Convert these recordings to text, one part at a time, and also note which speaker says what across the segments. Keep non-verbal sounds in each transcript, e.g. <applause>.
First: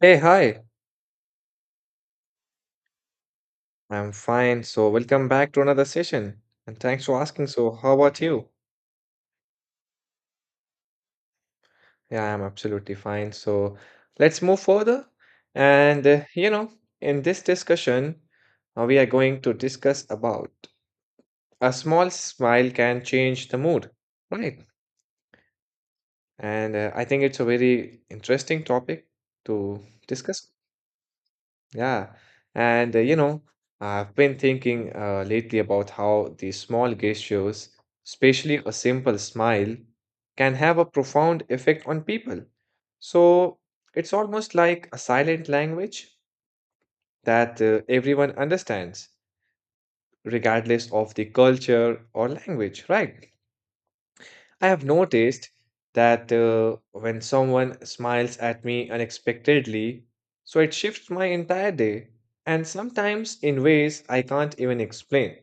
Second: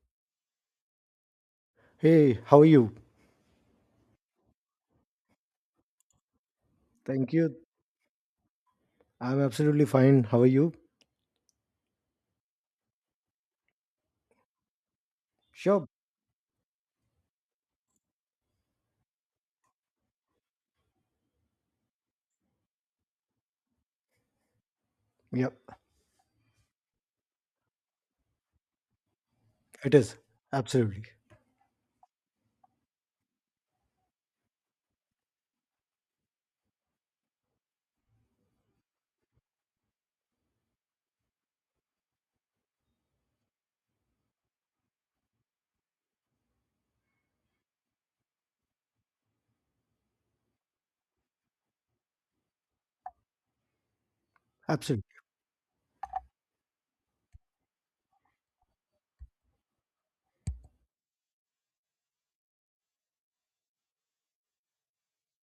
Speaker 1: Hey, hi.
Speaker 2: Hey, how are you?
Speaker 1: I'm fine. So, welcome back to another session. And thanks for
Speaker 2: Thank
Speaker 1: asking.
Speaker 2: you.
Speaker 1: So, how about you?
Speaker 2: I'm absolutely fine. How are you?
Speaker 1: Yeah, I'm absolutely fine. So, let's move further.
Speaker 2: Sure.
Speaker 1: And, uh, you know, in this discussion, we are going to discuss about a small smile can change the mood, right?
Speaker 2: Yep,
Speaker 1: And I think it's a very interesting topic to
Speaker 2: it is.
Speaker 1: discuss.
Speaker 2: Absolutely.
Speaker 1: Yeah, and I've been thinking lately about how these small gestures, especially a simple smile, can have a profound effect on people. So it's almost like a silent language that everyone understands, regardless of the culture or language, right? I have
Speaker 2: Absolutely.
Speaker 1: noticed that when someone smiles at me unexpectedly, so it shifts my entire day, and sometimes in ways I can't even explain.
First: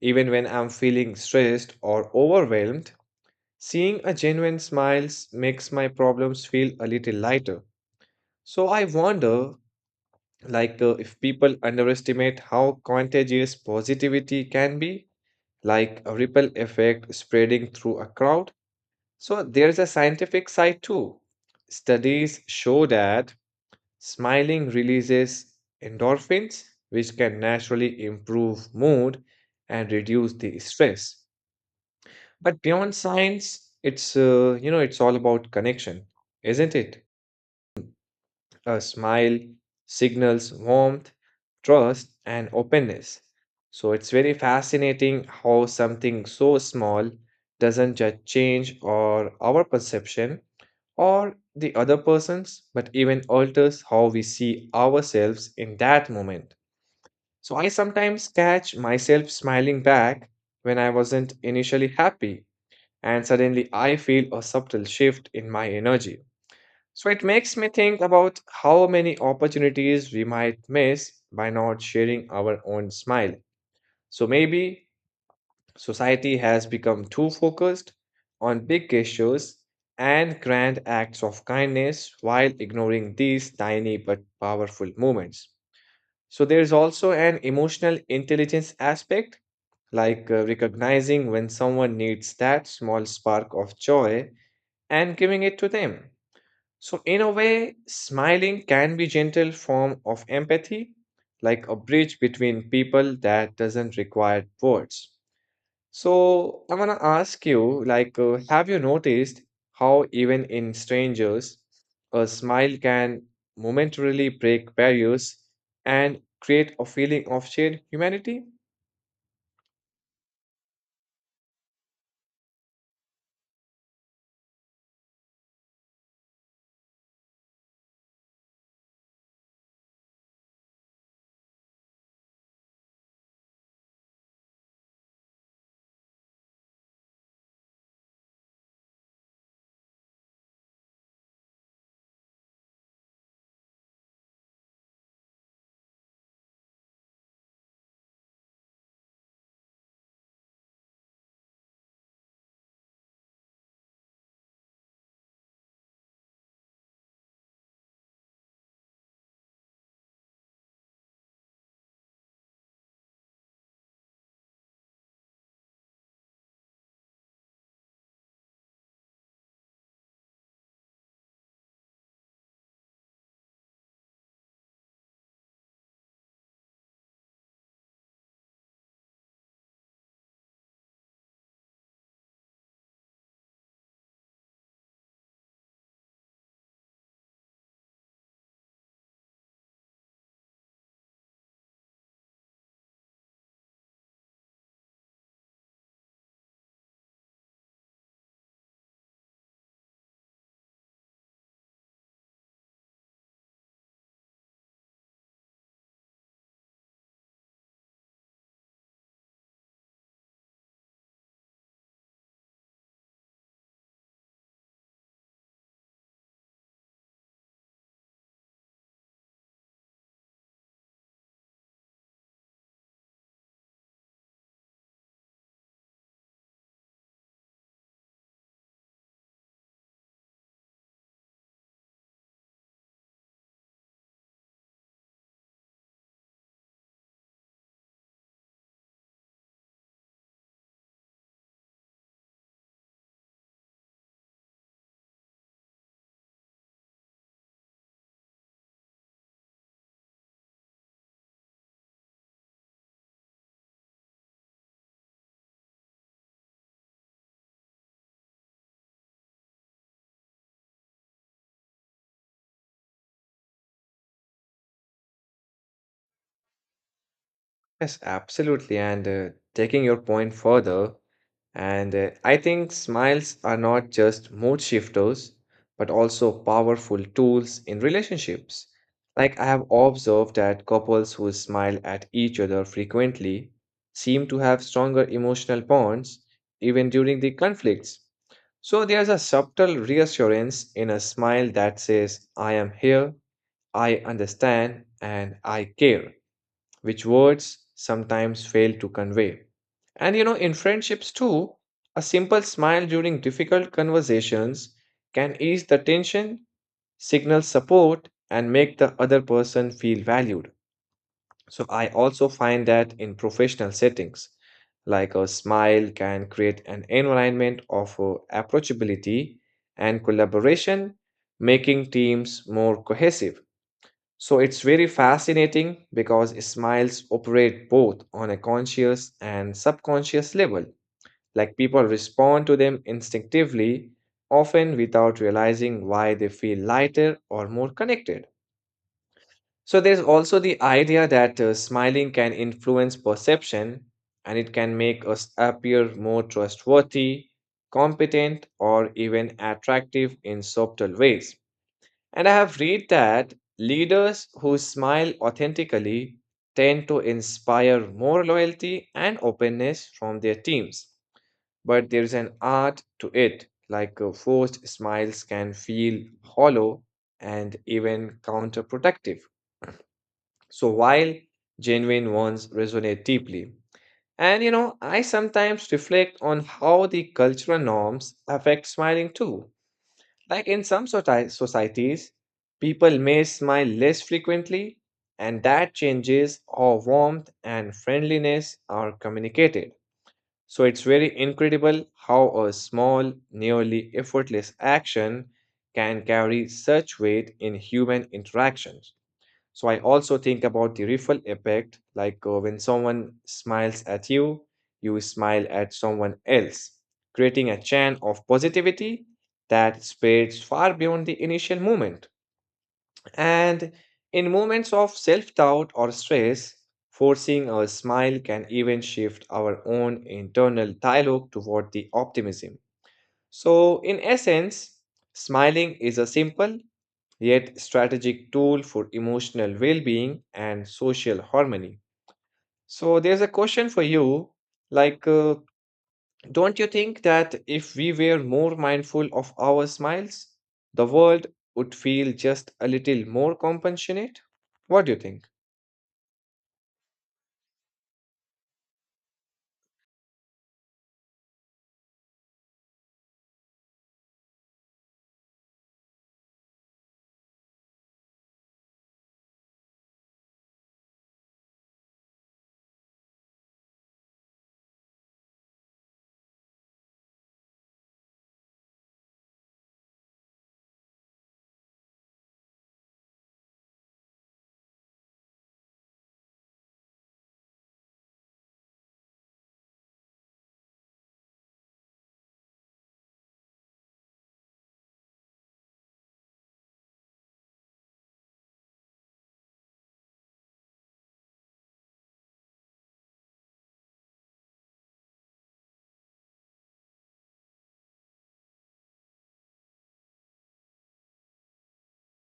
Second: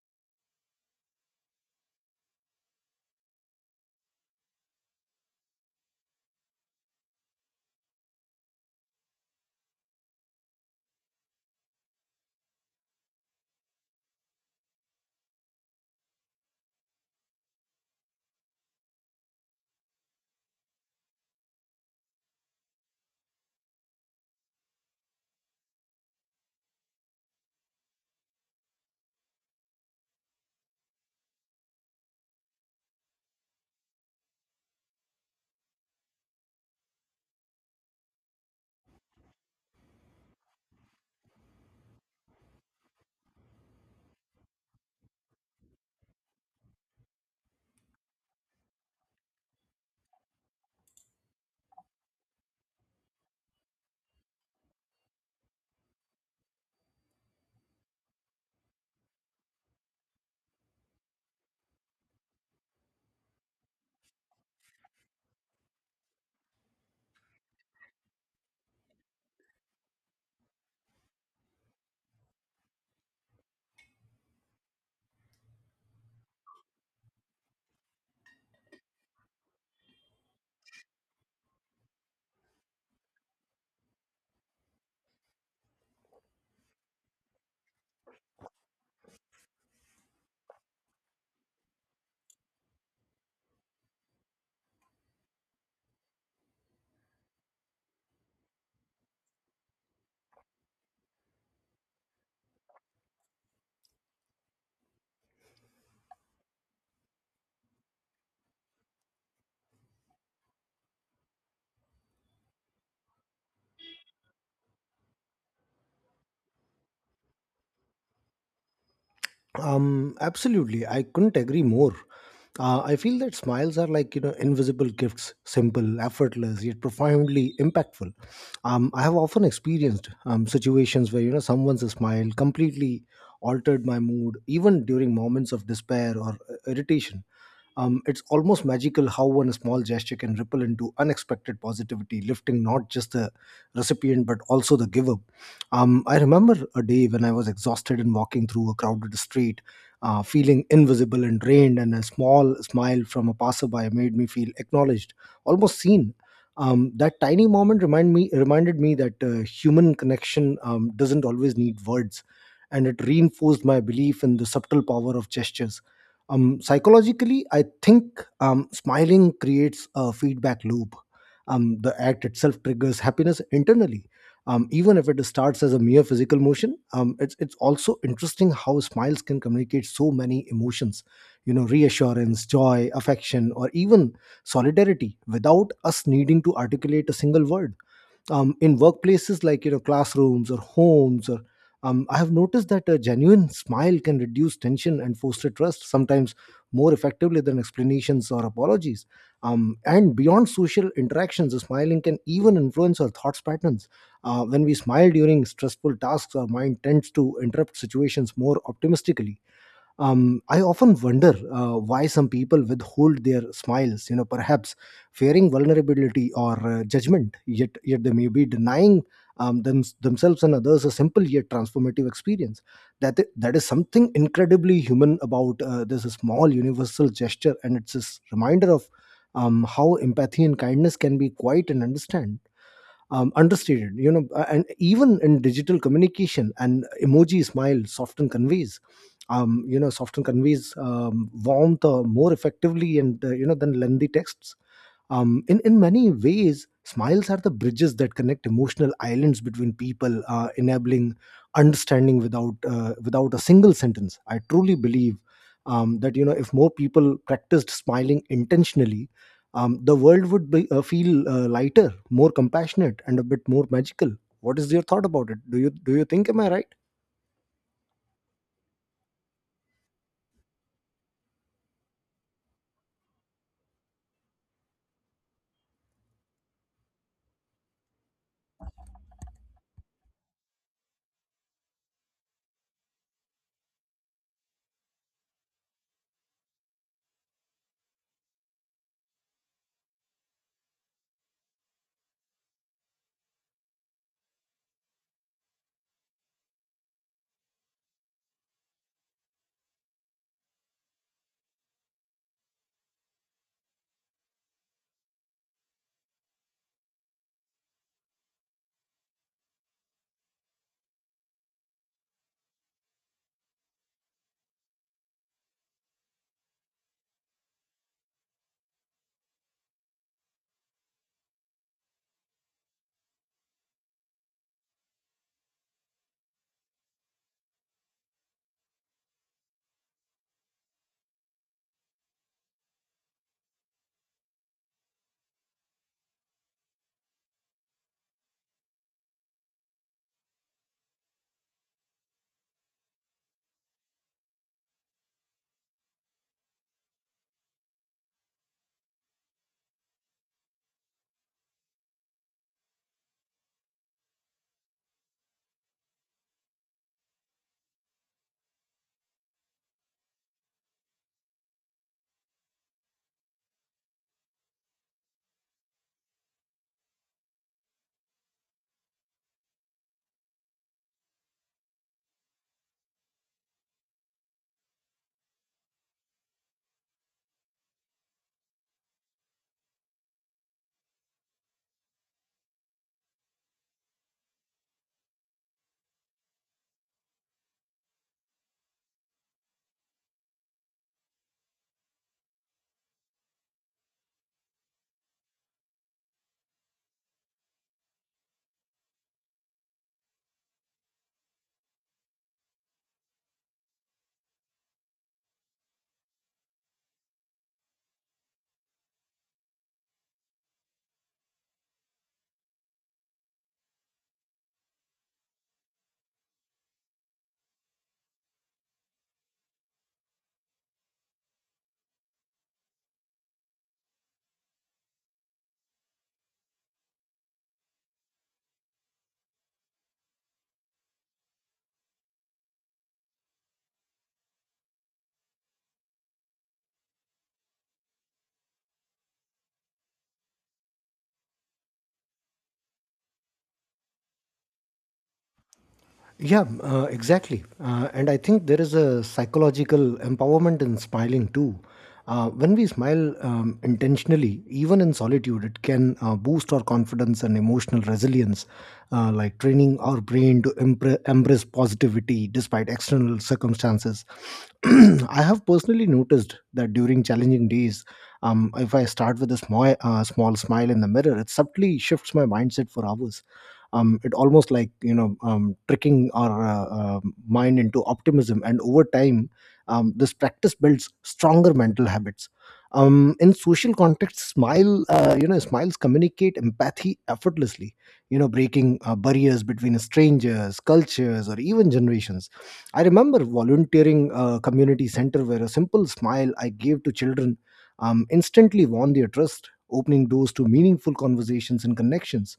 Speaker 1: Even when I'm feeling stressed or overwhelmed, seeing a genuine smile makes my problems feel a little lighter. So I wonder, like, if people underestimate how contagious positivity can be, like a ripple effect spreading through a crowd. So there's a scientific side too. Studies show that smiling releases endorphins, which can naturally improve mood and reduce the stress. But beyond science, it's it's all about connection, isn't it? A smile signals warmth, trust, and openness. So it's very fascinating how something so small doesn't just change or our perception or the other person's, but even alters how we see ourselves in that moment. So I sometimes catch myself smiling back when I wasn't initially happy, and suddenly I feel a subtle shift in my energy. So it makes me think about how many opportunities we might miss by not sharing our own smile. So maybe society has become too focused on big gestures and grand acts of kindness while ignoring these tiny but powerful moments. So there is also an emotional intelligence aspect, like recognizing when someone needs that small spark of joy and giving it to them. So in a way, smiling can be gentle form of empathy, like a bridge between people that doesn't require words. So I want to ask you, like, have you noticed how even in strangers, a smile can momentarily break barriers and create a feeling of shared humanity?
Speaker 2: Absolutely. I couldn't agree more. I feel that smiles are like, you know, invisible gifts, simple, effortless, yet profoundly impactful. I have often experienced situations where, you know, someone's smile completely altered my mood, even during moments of despair or irritation. It's almost magical how one small gesture can ripple into unexpected positivity, lifting not just the recipient but also the giver. I remember a day when I was exhausted and walking through a crowded street, feeling invisible and drained, and a small smile from a passerby made me feel acknowledged, almost seen. That tiny moment reminded me that human connection doesn't always need words, and it reinforced my belief in the subtle power of gestures. Um, psychologically, I think smiling creates a feedback loop. The act itself triggers happiness internally. Even if it starts as a mere physical motion, it's also interesting how smiles can communicate so many emotions, you know, reassurance, joy, affection, or even solidarity without us needing to articulate a single word. In workplaces like you know classrooms or homes or I have noticed that a genuine smile can reduce tension and foster trust sometimes more effectively than explanations or apologies. And beyond social interactions the smiling can even influence our thoughts patterns. Uh, when we smile during stressful tasks our mind tends to interpret situations more optimistically. I often wonder why some people withhold their smiles, you know, perhaps fearing vulnerability or judgment, yet they may be denying themselves and others a simple yet transformative experience. That is something incredibly human about this small universal gesture, and it's a reminder of how empathy and kindness can be quite and understand understated, you know. And even in digital communication and emoji smile soften conveys you know soften conveys warmth more effectively and you know, than lengthy texts. In many ways, smiles are the bridges that connect emotional islands between people, enabling understanding without a single sentence. I truly believe that you know if more people practiced smiling intentionally, the world would feel lighter, more compassionate, and a bit more magical. What is your thought about it? Do you think am I right?
Speaker 1: Yes, absolutely. And Taking your point further, and I think smiles are not just mood shifters, but also powerful tools in relationships. Like I have observed that couples who smile at each other frequently seem to have stronger emotional bonds even during the conflicts. So there's a subtle reassurance in a smile that says, I am here, I understand, and I care which words sometimes fail to convey. And you know, in friendships too, a simple smile during difficult conversations can ease the tension, signal support, and make the other person feel valued. So, I also find that in professional settings, like a smile can create an environment of approachability and collaboration, making teams more cohesive. So it's very fascinating because smiles operate both on a conscious and subconscious level. Like people respond to them instinctively, often without realizing why they feel lighter or more connected. So there's also the idea that smiling can influence perception and it can make us appear more trustworthy, competent, or even attractive in subtle ways. And I have read that leaders who smile authentically tend to inspire more loyalty and openness from their teams. But there is an art to it, like forced smiles can feel hollow and even counterproductive. So while genuine ones resonate deeply. And you know, I sometimes reflect on how the cultural norms affect smiling too. Like in some societies, people may smile less frequently, and that changes how warmth and friendliness are communicated. So it's very incredible how a small, nearly effortless action can carry such weight in human interactions. So I also think about the ripple effect, like when someone smiles at you, you smile at someone else, creating a chain of positivity that spreads far beyond the initial moment. And in moments of self doubt or stress, forcing a smile can even shift our own internal dialogue toward the optimism. So, in essence, smiling is a simple yet strategic tool for emotional well-being and social harmony. So there's a question for you, like don't you think that if we were more mindful of our smiles, the world would feel just a little more compassionate? What do you think?
Speaker 2: Yeah, exactly. And I think there is a psychological empowerment in smiling too. When we smile intentionally, even in solitude, it can boost our confidence and emotional resilience, like training our brain to embrace positivity despite external circumstances. <clears throat> I have personally noticed that during challenging days, if I start with a small smile in the mirror, it subtly shifts my mindset for hours. It almost like tricking our mind into optimism, and over time this practice builds stronger mental habits. In social context, smiles communicate empathy effortlessly, you know, breaking barriers between strangers, cultures, or even generations. I remember volunteering a community center where a simple smile I gave to children instantly won their trust, opening doors to meaningful conversations and connections.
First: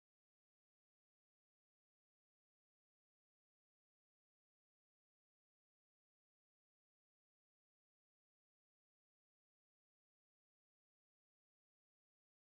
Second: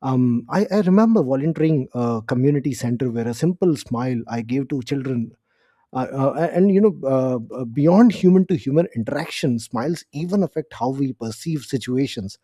Speaker 2: I remember volunteering a community center where a simple smile I gave to children. Uh, and you know beyond human to human interaction, smiles even affect how we perceive situations.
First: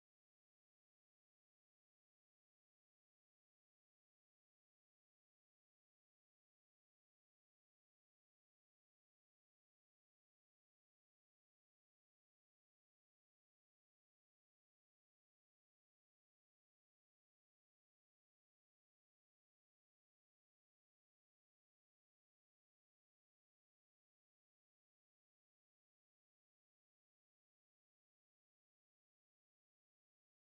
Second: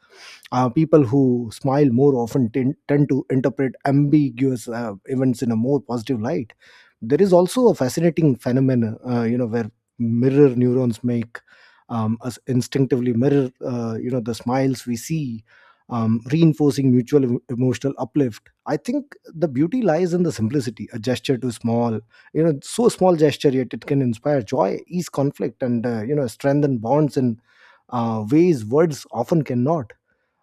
Speaker 2: People who smile more often tend to interpret ambiguous events in a more positive light. There is also a fascinating phenomenon you know where mirror neurons make us instinctively mirror you know the smiles we see, reinforcing mutual emotional uplift. I think the beauty lies in the simplicity, a gesture too small, small gesture, yet it can inspire joy, ease conflict, and you know, strengthen bonds in ways words often cannot.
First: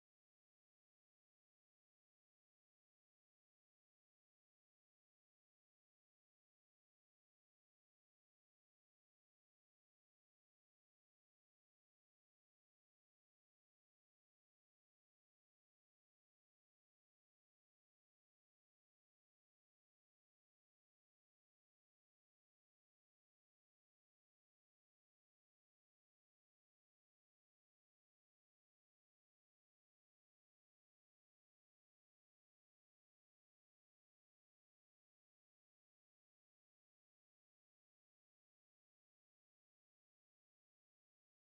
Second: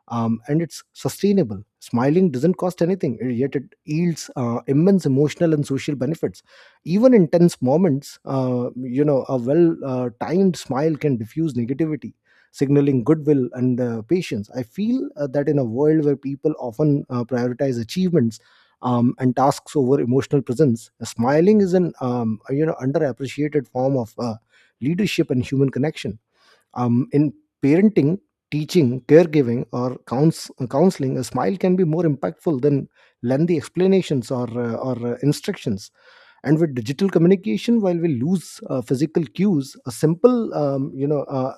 Speaker 2: And it's sustainable. Smiling doesn't cost anything, yet it yields immense emotional and social benefits. Even in tense moments, you know, a well-timed smile can diffuse negativity, signaling goodwill and patience. I feel that in a world where people often prioritize achievements and tasks over emotional presence, smiling is an you know underappreciated form of leadership and human connection. In parenting, teaching, caregiving, or counseling, a smile can be more impactful than lengthy explanations or instructions. And with digital communication, while we lose physical cues, a simple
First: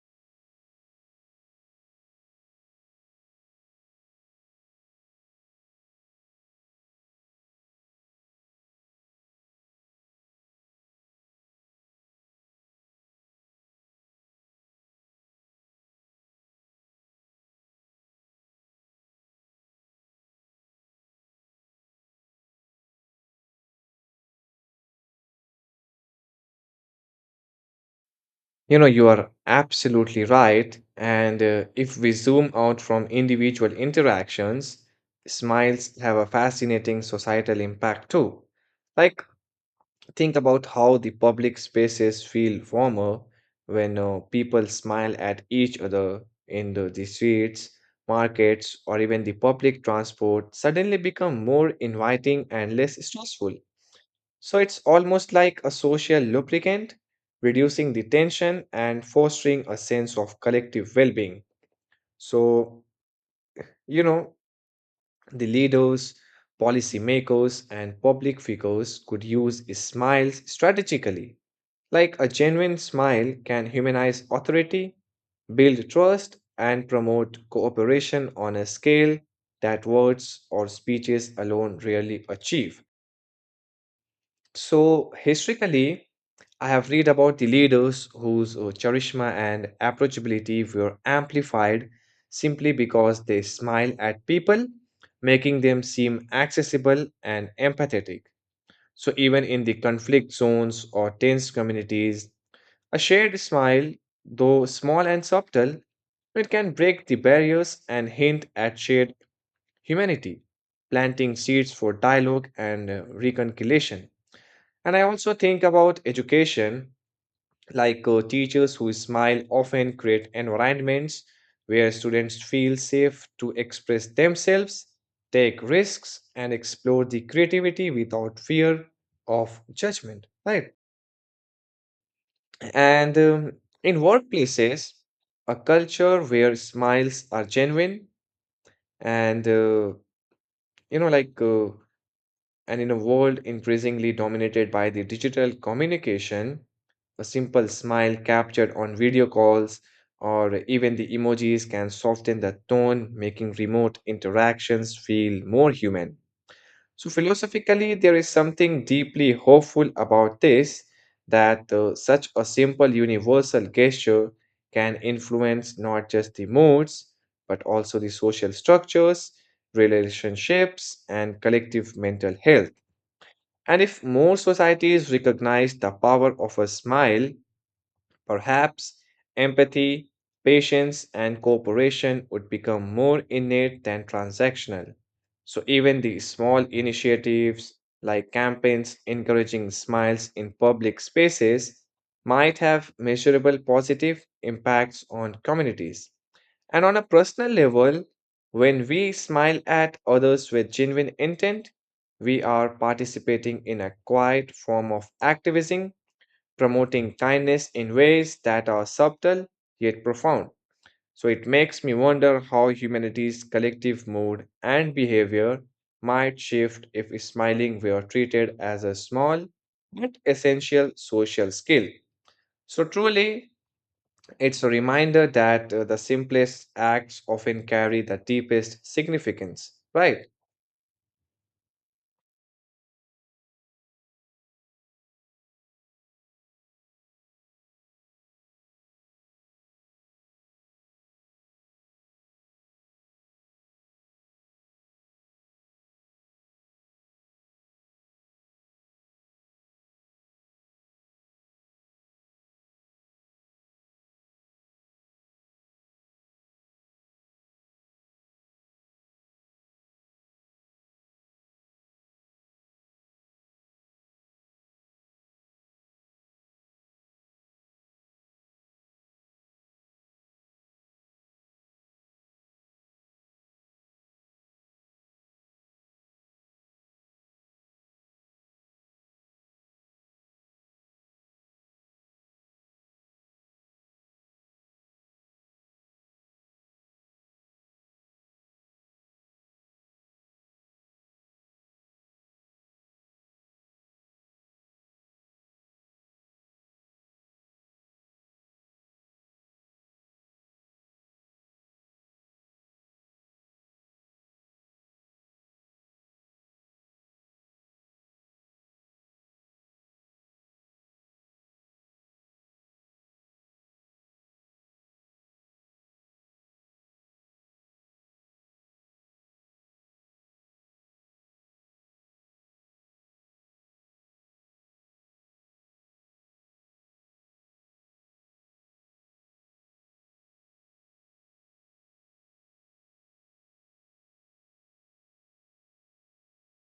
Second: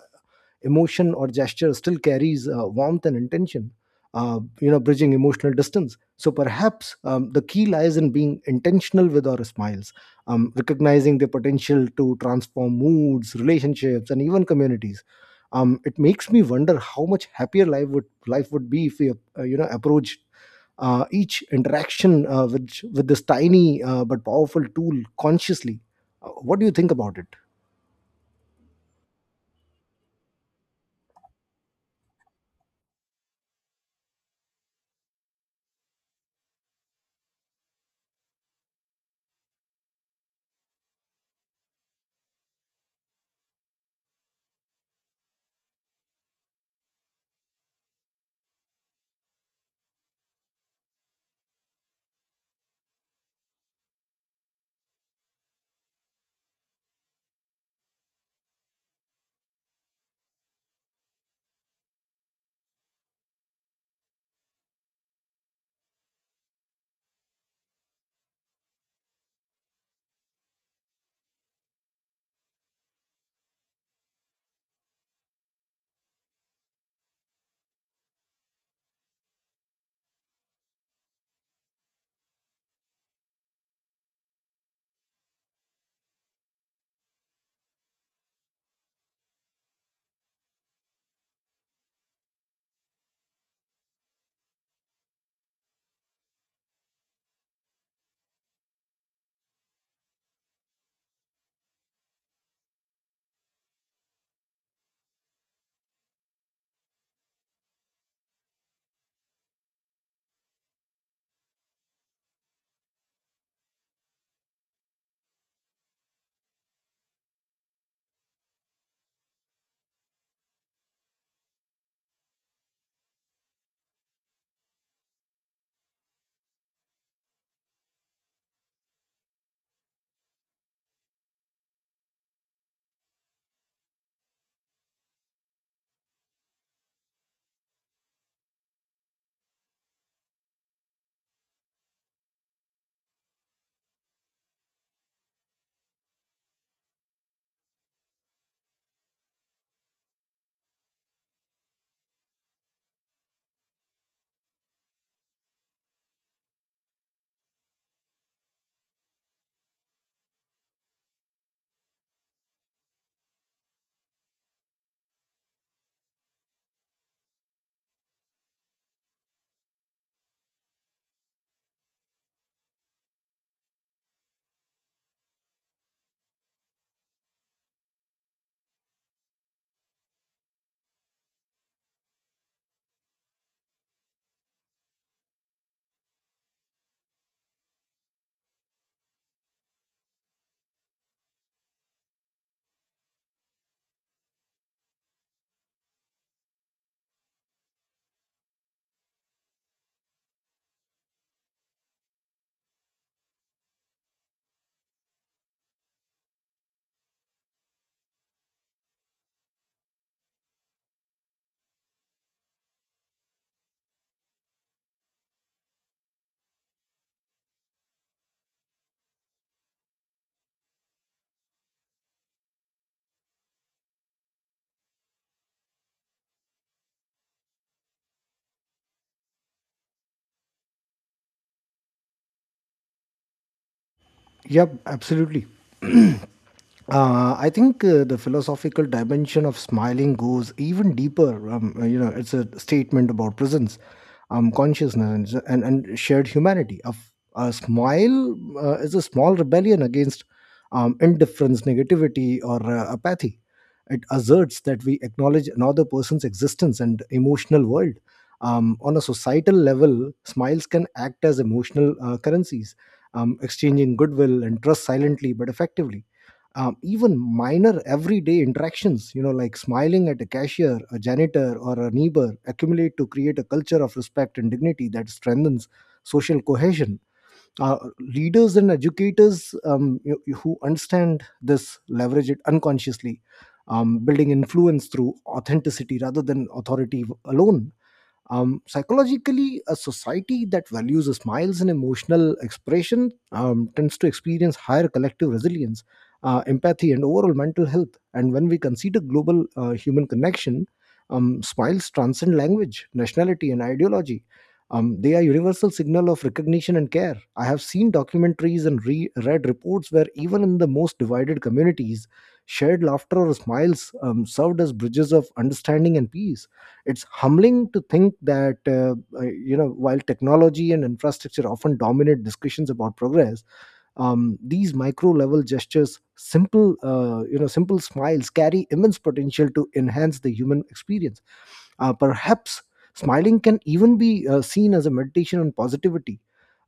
Speaker 2: emotion or gesture still carries warmth and intention, you know, bridging emotional distance. So perhaps the key lies in being intentional with our smiles, recognizing their potential to transform moods, relationships, and even communities. It makes me wonder how much happier life would be if we you know approach each interaction with this tiny but powerful tool consciously. What do you think about it?
Speaker 1: You know, you are absolutely right. And if we zoom out from individual interactions, smiles have a fascinating societal impact too. Like think about how the public spaces feel warmer when people smile at each other in the streets, markets, or even the public transport suddenly become more inviting and less stressful. So it's almost like a social lubricant, reducing the tension and fostering a sense of collective well being. So, you know, the leaders, policymakers, and public figures could use smiles strategically like a genuine smile can humanize authority, build trust, and promote cooperation on a scale that words or speeches alone rarely achieve. So, historically, I have read about the leaders whose charisma and approachability were amplified simply because they smile at people, making them seem accessible and empathetic. So, even in the conflict zones or tense communities, a shared smile, though small and subtle, it can break the barriers and hint at shared humanity, planting seeds for dialogue and reconciliation. And I also think about education, like teachers who smile often create environments where students feel safe to express themselves, take risks, and explore the creativity without fear of judgment, right? And In workplaces, a culture where smiles are genuine and, you know, like, and in a world increasingly dominated by the digital communication, a simple smile captured on video calls or even the emojis can soften the tone, making remote interactions feel more human. So, philosophically, there is something deeply hopeful about this that such a simple universal gesture can influence not just the moods, but also the social structures, relationships, and collective mental health. And if more societies recognize the power of a smile perhaps empathy, patience, and cooperation would become more innate than transactional. So, even the small initiatives like campaigns encouraging smiles in public spaces might have measurable positive impacts on communities. And on a personal level, when we smile at others with genuine intent, we are participating in a quiet form of activism promoting kindness in ways that are subtle yet profound. So it makes me wonder how humanity's collective mood and behavior might shift if smiling were treated as a small but essential social skill. So truly, it's a reminder that the simplest acts often carry the deepest significance, right?
Speaker 2: Yep, absolutely. I think the philosophical dimension of smiling goes even deeper. You know, it's a statement about presence, consciousness, and shared humanity. A smile is a small rebellion against indifference, negativity, or apathy. It asserts that we acknowledge another person's existence and emotional world. On a societal level, smiles can act as emotional currencies, exchanging goodwill and trust silently but effectively. Um, even minor everyday interactions, you know, like smiling at a cashier, a janitor, or a neighbor, accumulate to create a culture of respect and dignity that strengthens social cohesion. Leaders and educators who understand this leverage it unconsciously, building influence through authenticity rather than authority alone. Um, psychologically, a society that values smiles and emotional expression tends to experience higher collective resilience, empathy, and overall mental health. And when we consider global human connection, smiles transcend language, nationality, and ideology. They are universal signal of recognition and care. I have seen documentaries and read reports where even in the most divided communities, shared laughter or smiles served as bridges of understanding and peace. It's humbling to think that you know while technology and infrastructure often dominate discussions about progress, these micro level gestures, simple simple smiles, carry immense potential to enhance the human experience. Perhaps smiling can even be seen as a meditation on positivity,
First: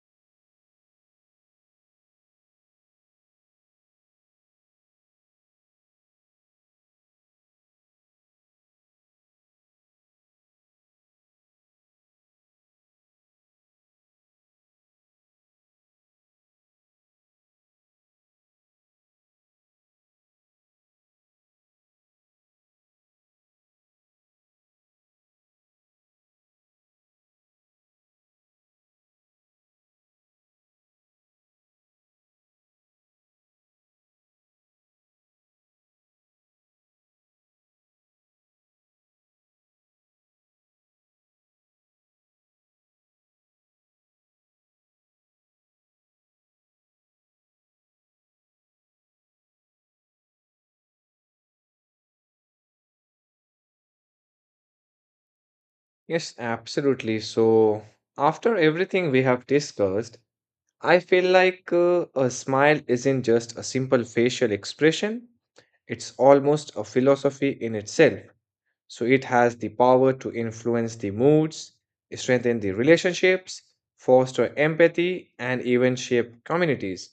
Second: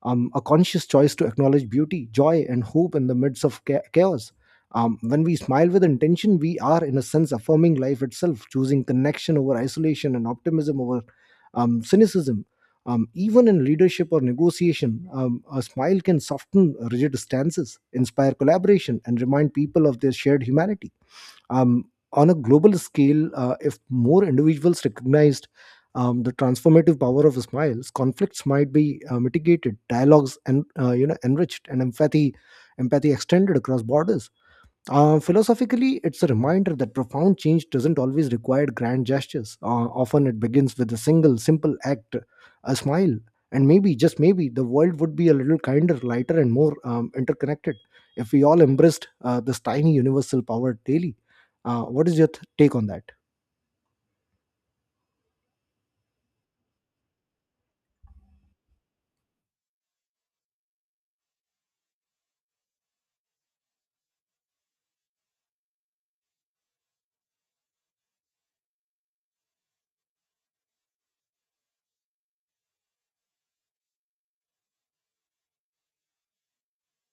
Speaker 2: a conscious choice to acknowledge beauty, joy, and hope in the midst of chaos. When we smile with intention, we are, in a sense, affirming life itself, choosing connection over isolation and optimism over cynicism. Even in leadership or negotiation, a smile can soften rigid stances, inspire collaboration, and remind people of their shared humanity. Um, on a global scale, if more individuals recognized the transformative power of smiles, conflicts might be mitigated, dialogues and you know enriched, and empathy extended across borders. Philosophically, it's a reminder that profound change doesn't always require grand gestures. Often it begins with a single, simple act, a smile. And maybe, just maybe, the world would be a little kinder, lighter, and more interconnected if we all embraced this tiny universal power daily. What is your take on that?
Speaker 1: Yes, absolutely. So, after everything we have discussed, I feel like a smile isn't just a simple facial expression, it's almost a philosophy in itself. So it has the power to influence the moods, strengthen the relationships, foster empathy, and even shape communities.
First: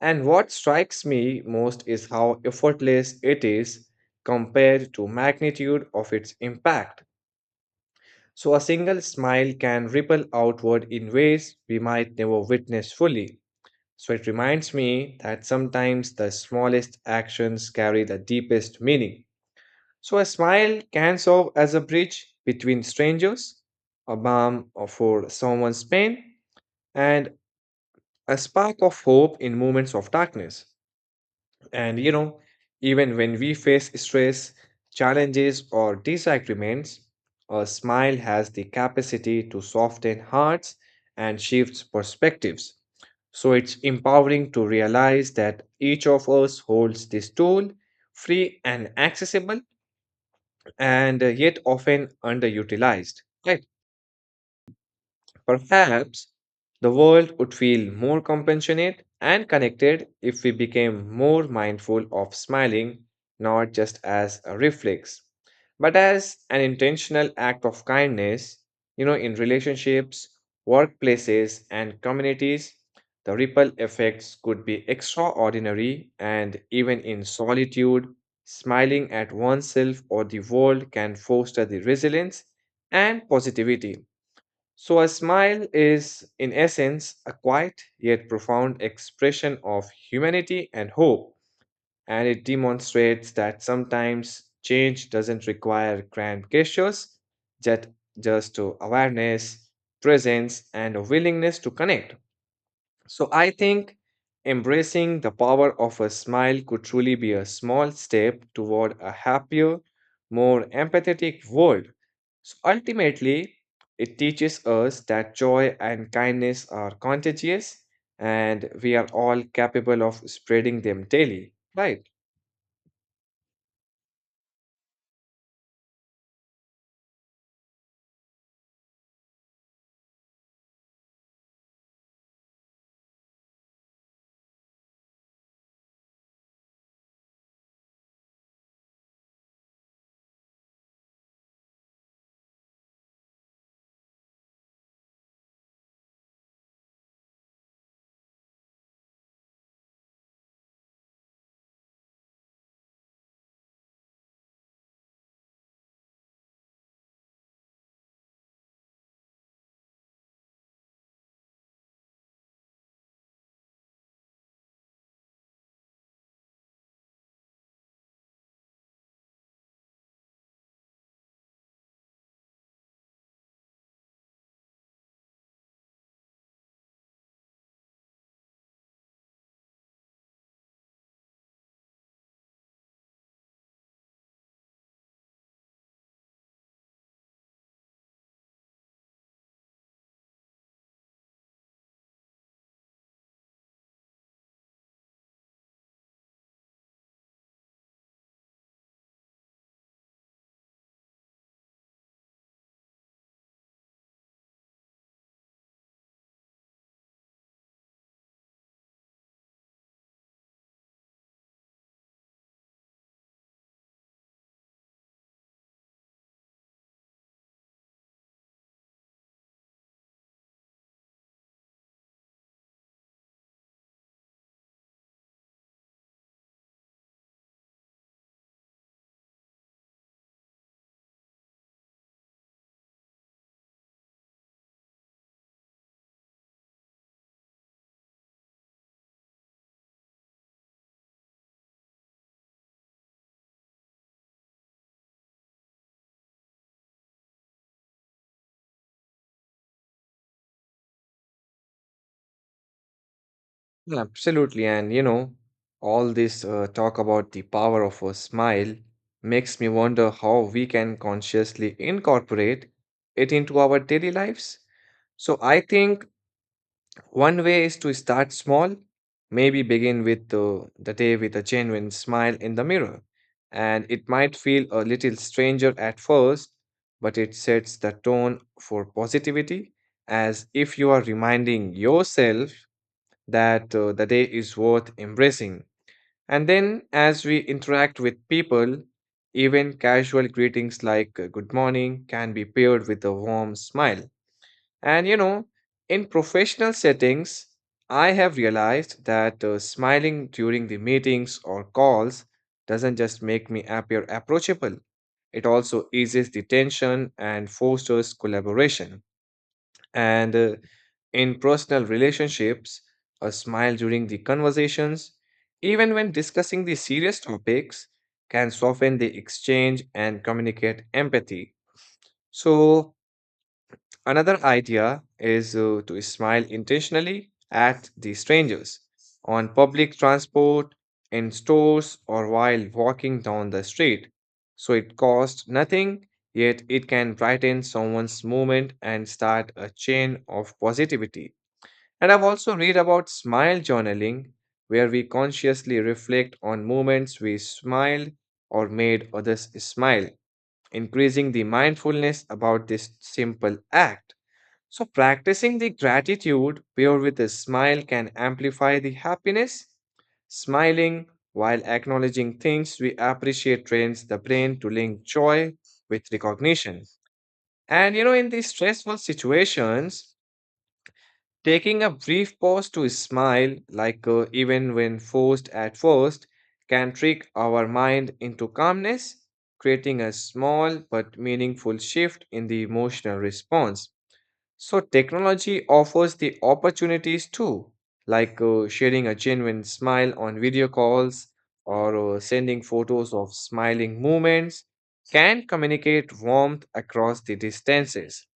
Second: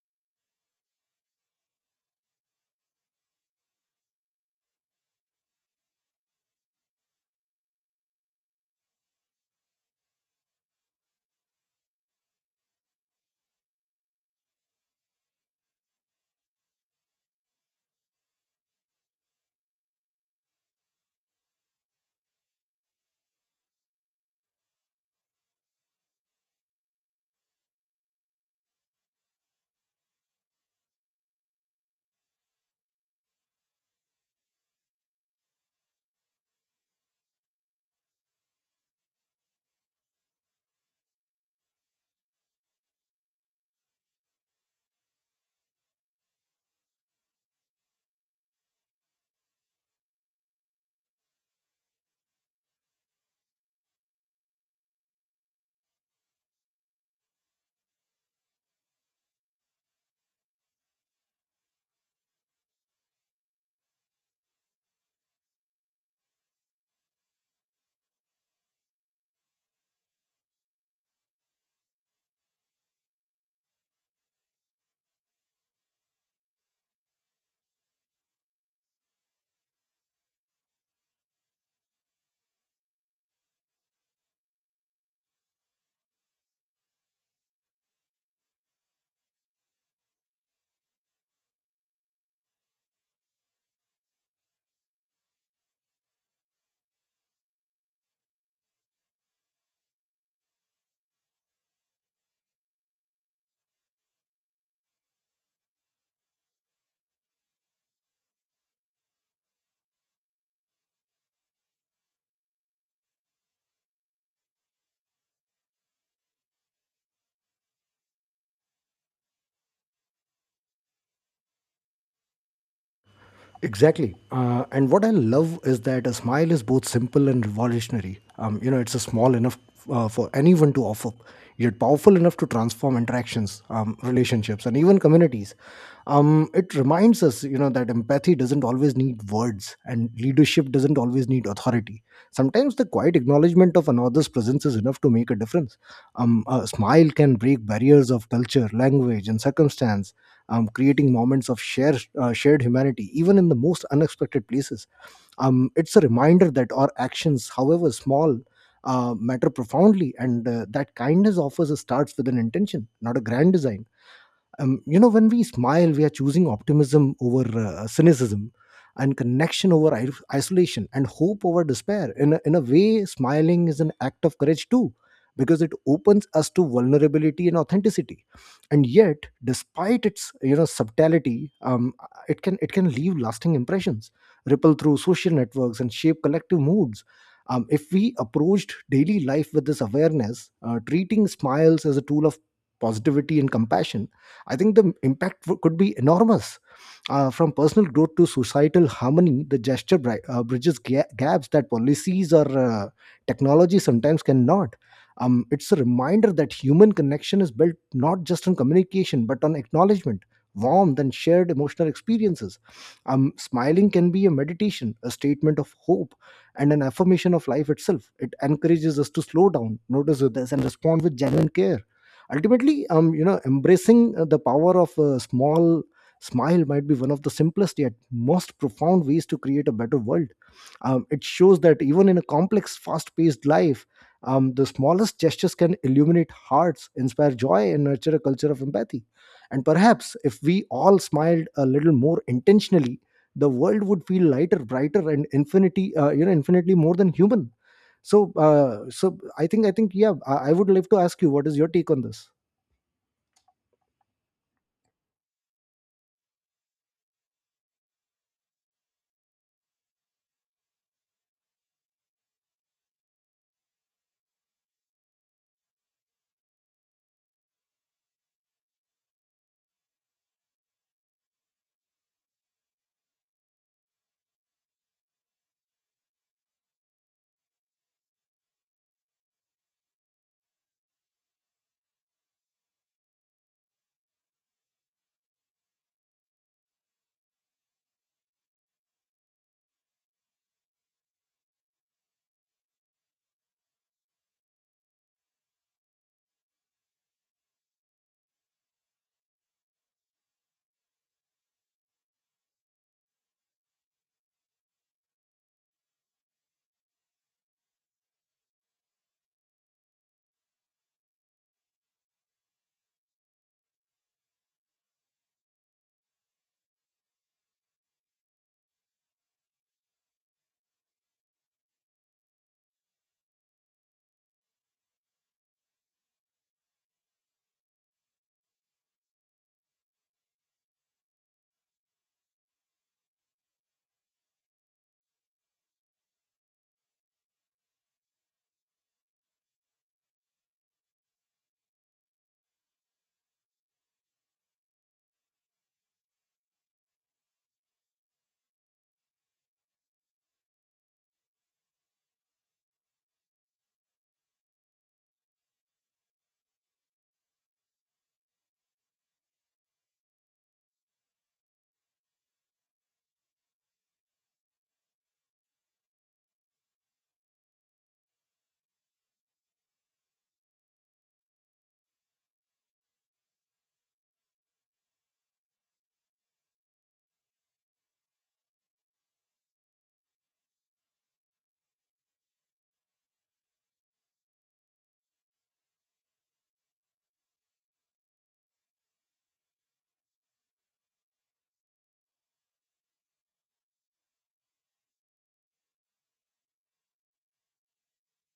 Speaker 1: And what strikes me most is how effortless it is compared to magnitude of its impact. So a single smile can ripple outward in ways we might never witness fully. So it reminds me that sometimes the smallest actions carry the deepest meaning. So a smile can serve as a bridge between strangers, a balm for someone's pain, and a spark of hope in moments of darkness. And you know, even when we face stress, challenges, or disagreements, a smile has the capacity to soften hearts and shift perspectives. So it's empowering to realize that each of us holds this tool, free and accessible, and yet often underutilized, right? Perhaps the world would feel more compassionate and connected if we became more mindful of smiling, not just as a reflex, but as an intentional act of kindness. You know, in relationships, workplaces, and communities, the ripple effects could be extraordinary, and even in solitude, smiling at oneself or the world can foster the resilience and positivity so, a smile is, in essence, a quiet yet profound expression of humanity and hope, and it demonstrates that sometimes change doesn't require grand gestures, just, just to awareness, presence, and a willingness to connect. So I think embracing the power of a smile could truly be a small step toward a happier, more empathetic world. So ultimately, it teaches us that joy and kindness are contagious and we are all capable of spreading them daily, right?
Speaker 2: Exactly. And what I love is that a smile is both simple and revolutionary. You know, it's a small enough for anyone to offer, yet powerful enough to transform interactions, relationships, and even communities. It reminds us, you know, that empathy doesn't always need words, and leadership doesn't always need authority. Sometimes the quiet acknowledgement of another's presence is enough to make a difference. A smile can break barriers of culture, language, and circumstance, creating moments of shared humanity, even in the most unexpected places. It's a reminder that our actions, however small, matter profoundly, and that kindness offers a starts with an intention, not a grand design. You know, when we smile, we are choosing optimism over cynicism and connection over isolation and hope over despair. In a way, smiling is an act of courage too, because it opens us to vulnerability and authenticity. And yet, despite its you know subtlety, it can leave lasting impressions, ripple through social networks and shape collective moods. If we approached daily life with this awareness, treating smiles as a tool of positivity and compassion, I think the impact could be enormous. From personal growth to societal harmony, the gesture bridges gaps that policies or technology sometimes cannot. It's a reminder that human connection is built not just on communication, but on acknowledgement, warmth, and shared emotional experiences. Smiling can be a meditation, a statement of hope, and an affirmation of life itself. It encourages us to slow down, notice others, and respond with genuine care. Ultimately, embracing the power of a small smile might be one of the simplest yet most profound ways to create a better world. It shows that even in a complex fast-paced life, the smallest gestures can illuminate hearts, inspire joy, and nurture a culture of empathy. And perhaps if we all smiled a little more intentionally, the world would feel lighter, brighter, and infinity infinitely more than human. So I think yeah, I would love to ask you what is your take on this.
Speaker 1: Absolutely. And you know, all this talk about the power of a smile makes me wonder how we can consciously incorporate it into our daily lives. So I think one way is to start small, maybe begin with the day with a genuine smile in the mirror. And it might feel a little stranger at first, but it sets the tone for positivity, as if you are reminding yourself that the day is worth embracing. And then, as we interact with people, even casual greetings like good morning can be paired with a warm smile. And you know, in professional settings, I have realized that smiling during the meetings or calls doesn't just make me appear approachable, it also eases the tension and fosters collaboration. And in personal relationships, a smile during the conversations, even when discussing the serious topics, can soften the exchange and communicate empathy. So, another idea is to smile intentionally at the strangers on public transport, in stores, or while walking down the street. So it costs nothing, yet it can brighten someone's moment and start a chain of positivity. And I've also read about smile journaling, where we consciously reflect on moments we smiled or made others smile, increasing the mindfulness about this simple act. So, practicing the gratitude paired with a smile can amplify the happiness. Smiling while acknowledging things we appreciate trains the brain to link joy with recognition. And you know, in these stressful situations, taking a brief pause to smile, like even when forced at first, can trick our mind into calmness, creating a small but meaningful shift in the emotional response. So technology offers the opportunities too, like sharing a genuine smile on video calls or sending photos of smiling moments can communicate warmth across the distances.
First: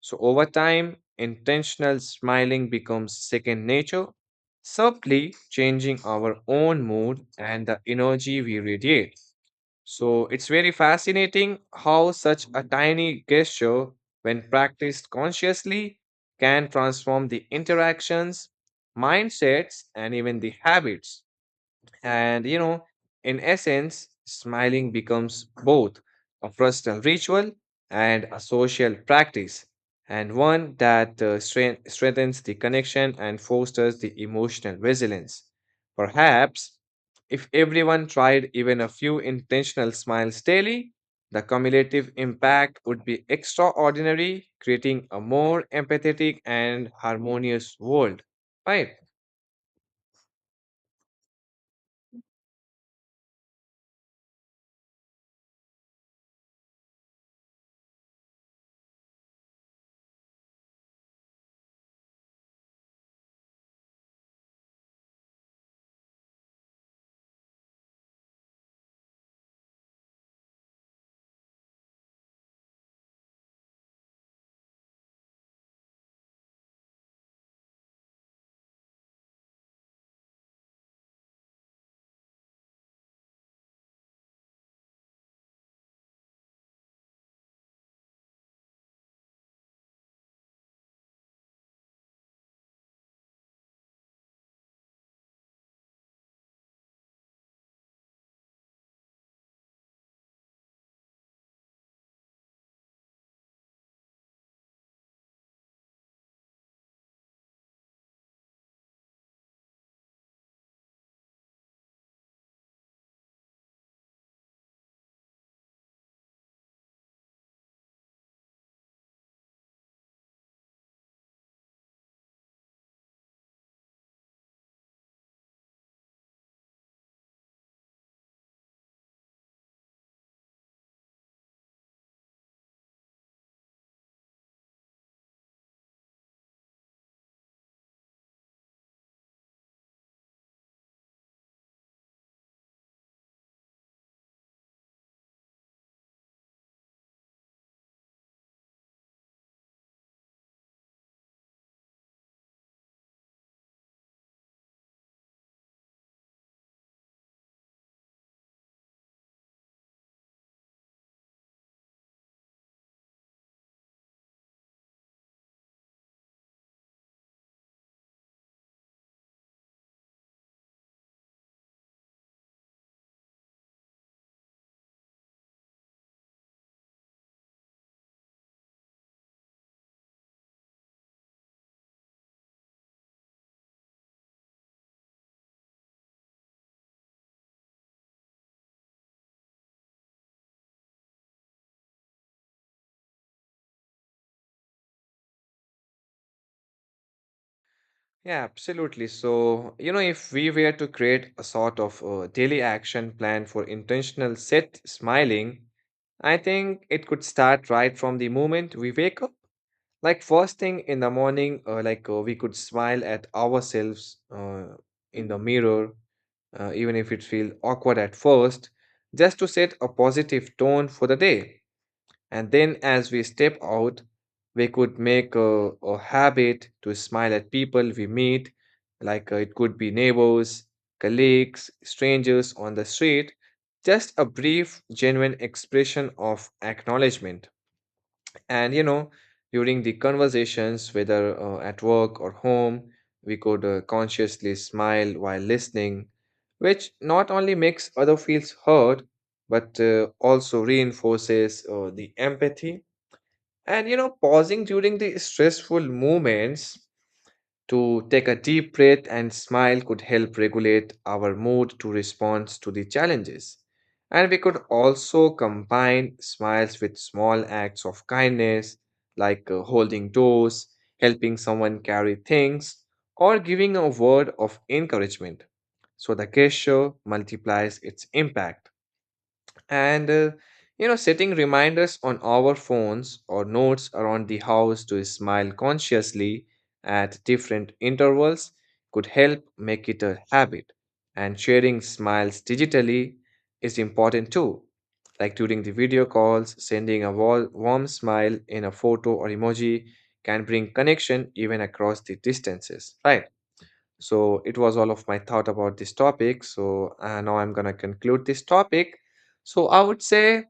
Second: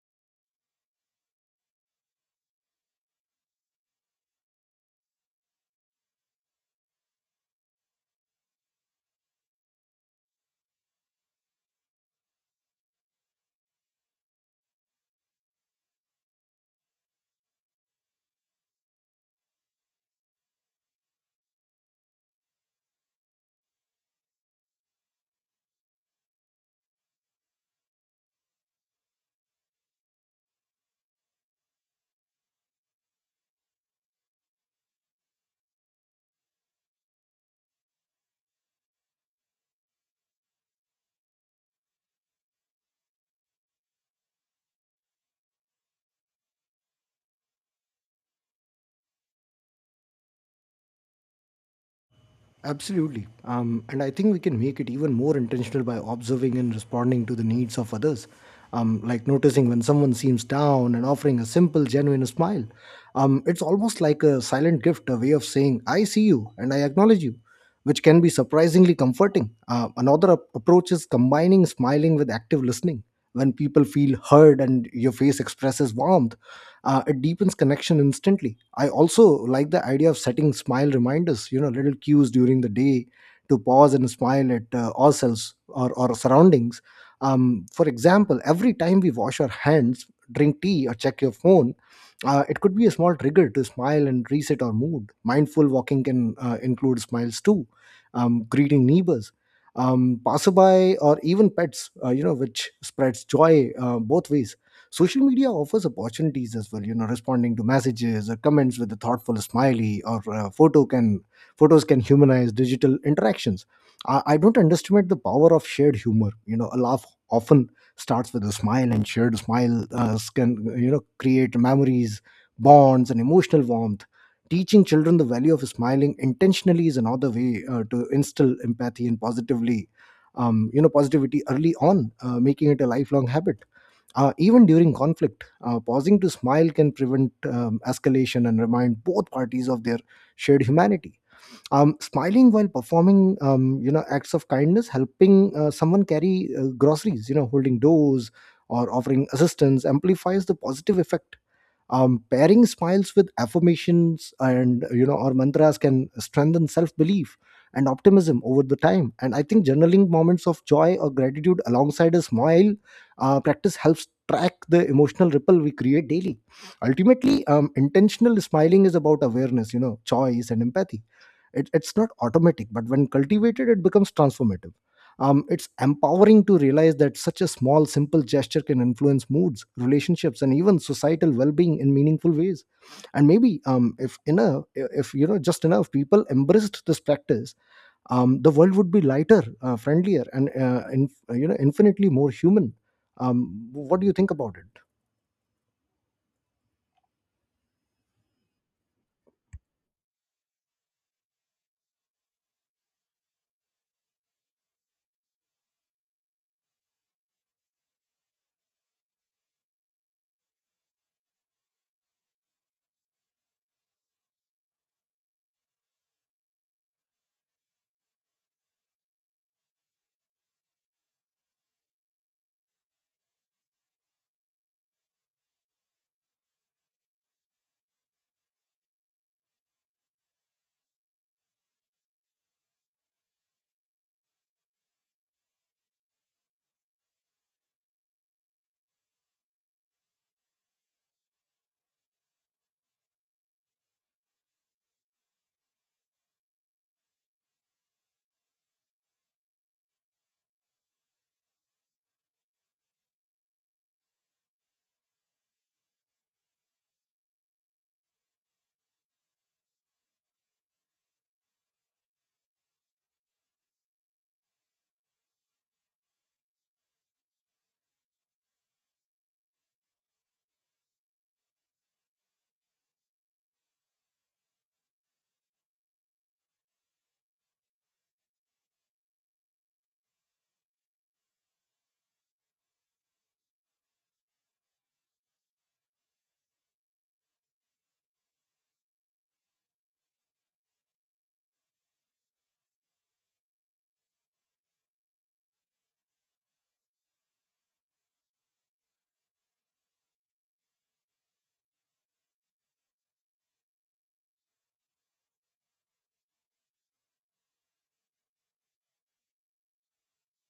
Speaker 1: So over time, intentional smiling becomes second nature, subtly changing our own mood and the energy we radiate. So it's very fascinating how such a tiny gesture, when practiced consciously, can transform the interactions, mindsets, and even the habits. And you know, in essence, smiling becomes both a personal ritual and a social practice, and one that strengthens the connection and fosters the emotional resilience. Perhaps if everyone tried even a few intentional smiles daily, the cumulative impact would be extraordinary, creating a more empathetic and harmonious world, right?
Speaker 2: Absolutely. And I think we can make it even more intentional by observing and responding to the needs of others. Like noticing when someone seems down and offering a simple, genuine smile. It's almost like a silent gift, a way of saying, I see you and I acknowledge you, which can be surprisingly comforting. Another approach is combining smiling with active listening. When people feel heard and your face expresses warmth, it deepens connection instantly. I also like the idea of setting smile reminders, you know, little cues during the day to pause and smile at ourselves or surroundings. For example, every time we wash our hands, drink tea, or check your phone, it could be a small trigger to smile and reset our mood. Mindful walking can include smiles too, greeting neighbors, passerby, or even pets. You know, which spreads joy both ways. Social media offers opportunities as well. You know, responding to messages or comments with a thoughtful smiley or photos can humanize digital interactions. I don't underestimate the power of shared humor. You know, a laugh often starts with a smile, and shared smile can you know create memories, bonds, and emotional warmth. Teaching children the value of smiling intentionally is another way to instill empathy and positively you know positivity early on, making it a lifelong habit. Even during conflict, pausing to smile can prevent escalation and remind both parties of their shared humanity. Smiling while performing you know acts of kindness, helping someone carry groceries, you know, holding doors or offering assistance, amplifies the positive effect. Pairing smiles with affirmations and you know or mantras can strengthen self-belief and optimism over the time. And I think journaling moments of joy or gratitude alongside a smile practice helps track the emotional ripple we create daily. Ultimately, intentional smiling is about awareness, you know, choice and empathy. It's not automatic, but when cultivated it becomes transformative. It's empowering to realize that such a small simple gesture can influence moods, relationships, and even societal well-being in meaningful ways. And maybe, if enough if you know just enough people embraced this practice, the world would be lighter, friendlier, and you know infinitely more human. What do you think about it?
Speaker 1: Yeah, absolutely. So, you know, if we were to create a sort of daily action plan for intentional set smiling, I think it could start right from the moment we wake up. Like first thing in the morning, we could smile at ourselves in the mirror, even if it feels awkward at first, just to set a positive tone for the day. And then as we step out, we could make a habit to smile at people we meet, like it could be neighbors, colleagues, strangers on the street, just a brief, genuine expression of acknowledgement. And you know, during the conversations, whether at work or home, we could consciously smile while listening, which not only makes other feels heard, but also reinforces the empathy. And you know, pausing during the stressful moments to take a deep breath and smile could help regulate our mood to respond to the challenges. And we could also combine smiles with small acts of kindness, like holding doors, helping someone carry things, or giving a word of encouragement. So the gesture multiplies its impact. And, you know, setting reminders on our phones or notes around the house to smile consciously at different intervals could help make it a habit. And sharing smiles digitally is important too, like during the video calls, sending a warm smile in a photo or emoji can bring connection even across the distances, right? So it was all of my thought about this topic. So now I'm gonna conclude this topic. So I would say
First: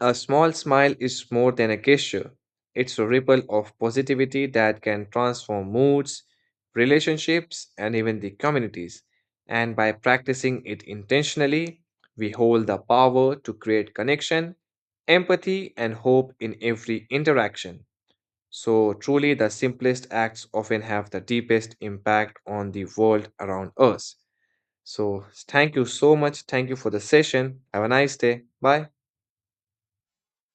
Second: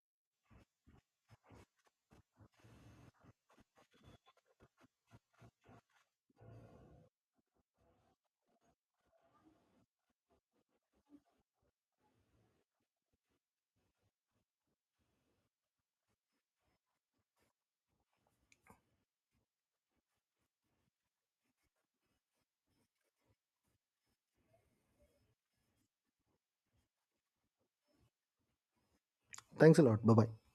Speaker 1: a small smile is more than a gesture. It's a ripple of positivity that can transform moods, relationships, and even the communities. And by practicing it intentionally, we hold the power to create connection, empathy, and hope in every interaction. So, truly, the simplest acts often have the deepest impact on the world around us. So, thank you so much. Thank you for the session. Have a nice day. Bye.
Speaker 2: Thanks a lot. Bye bye.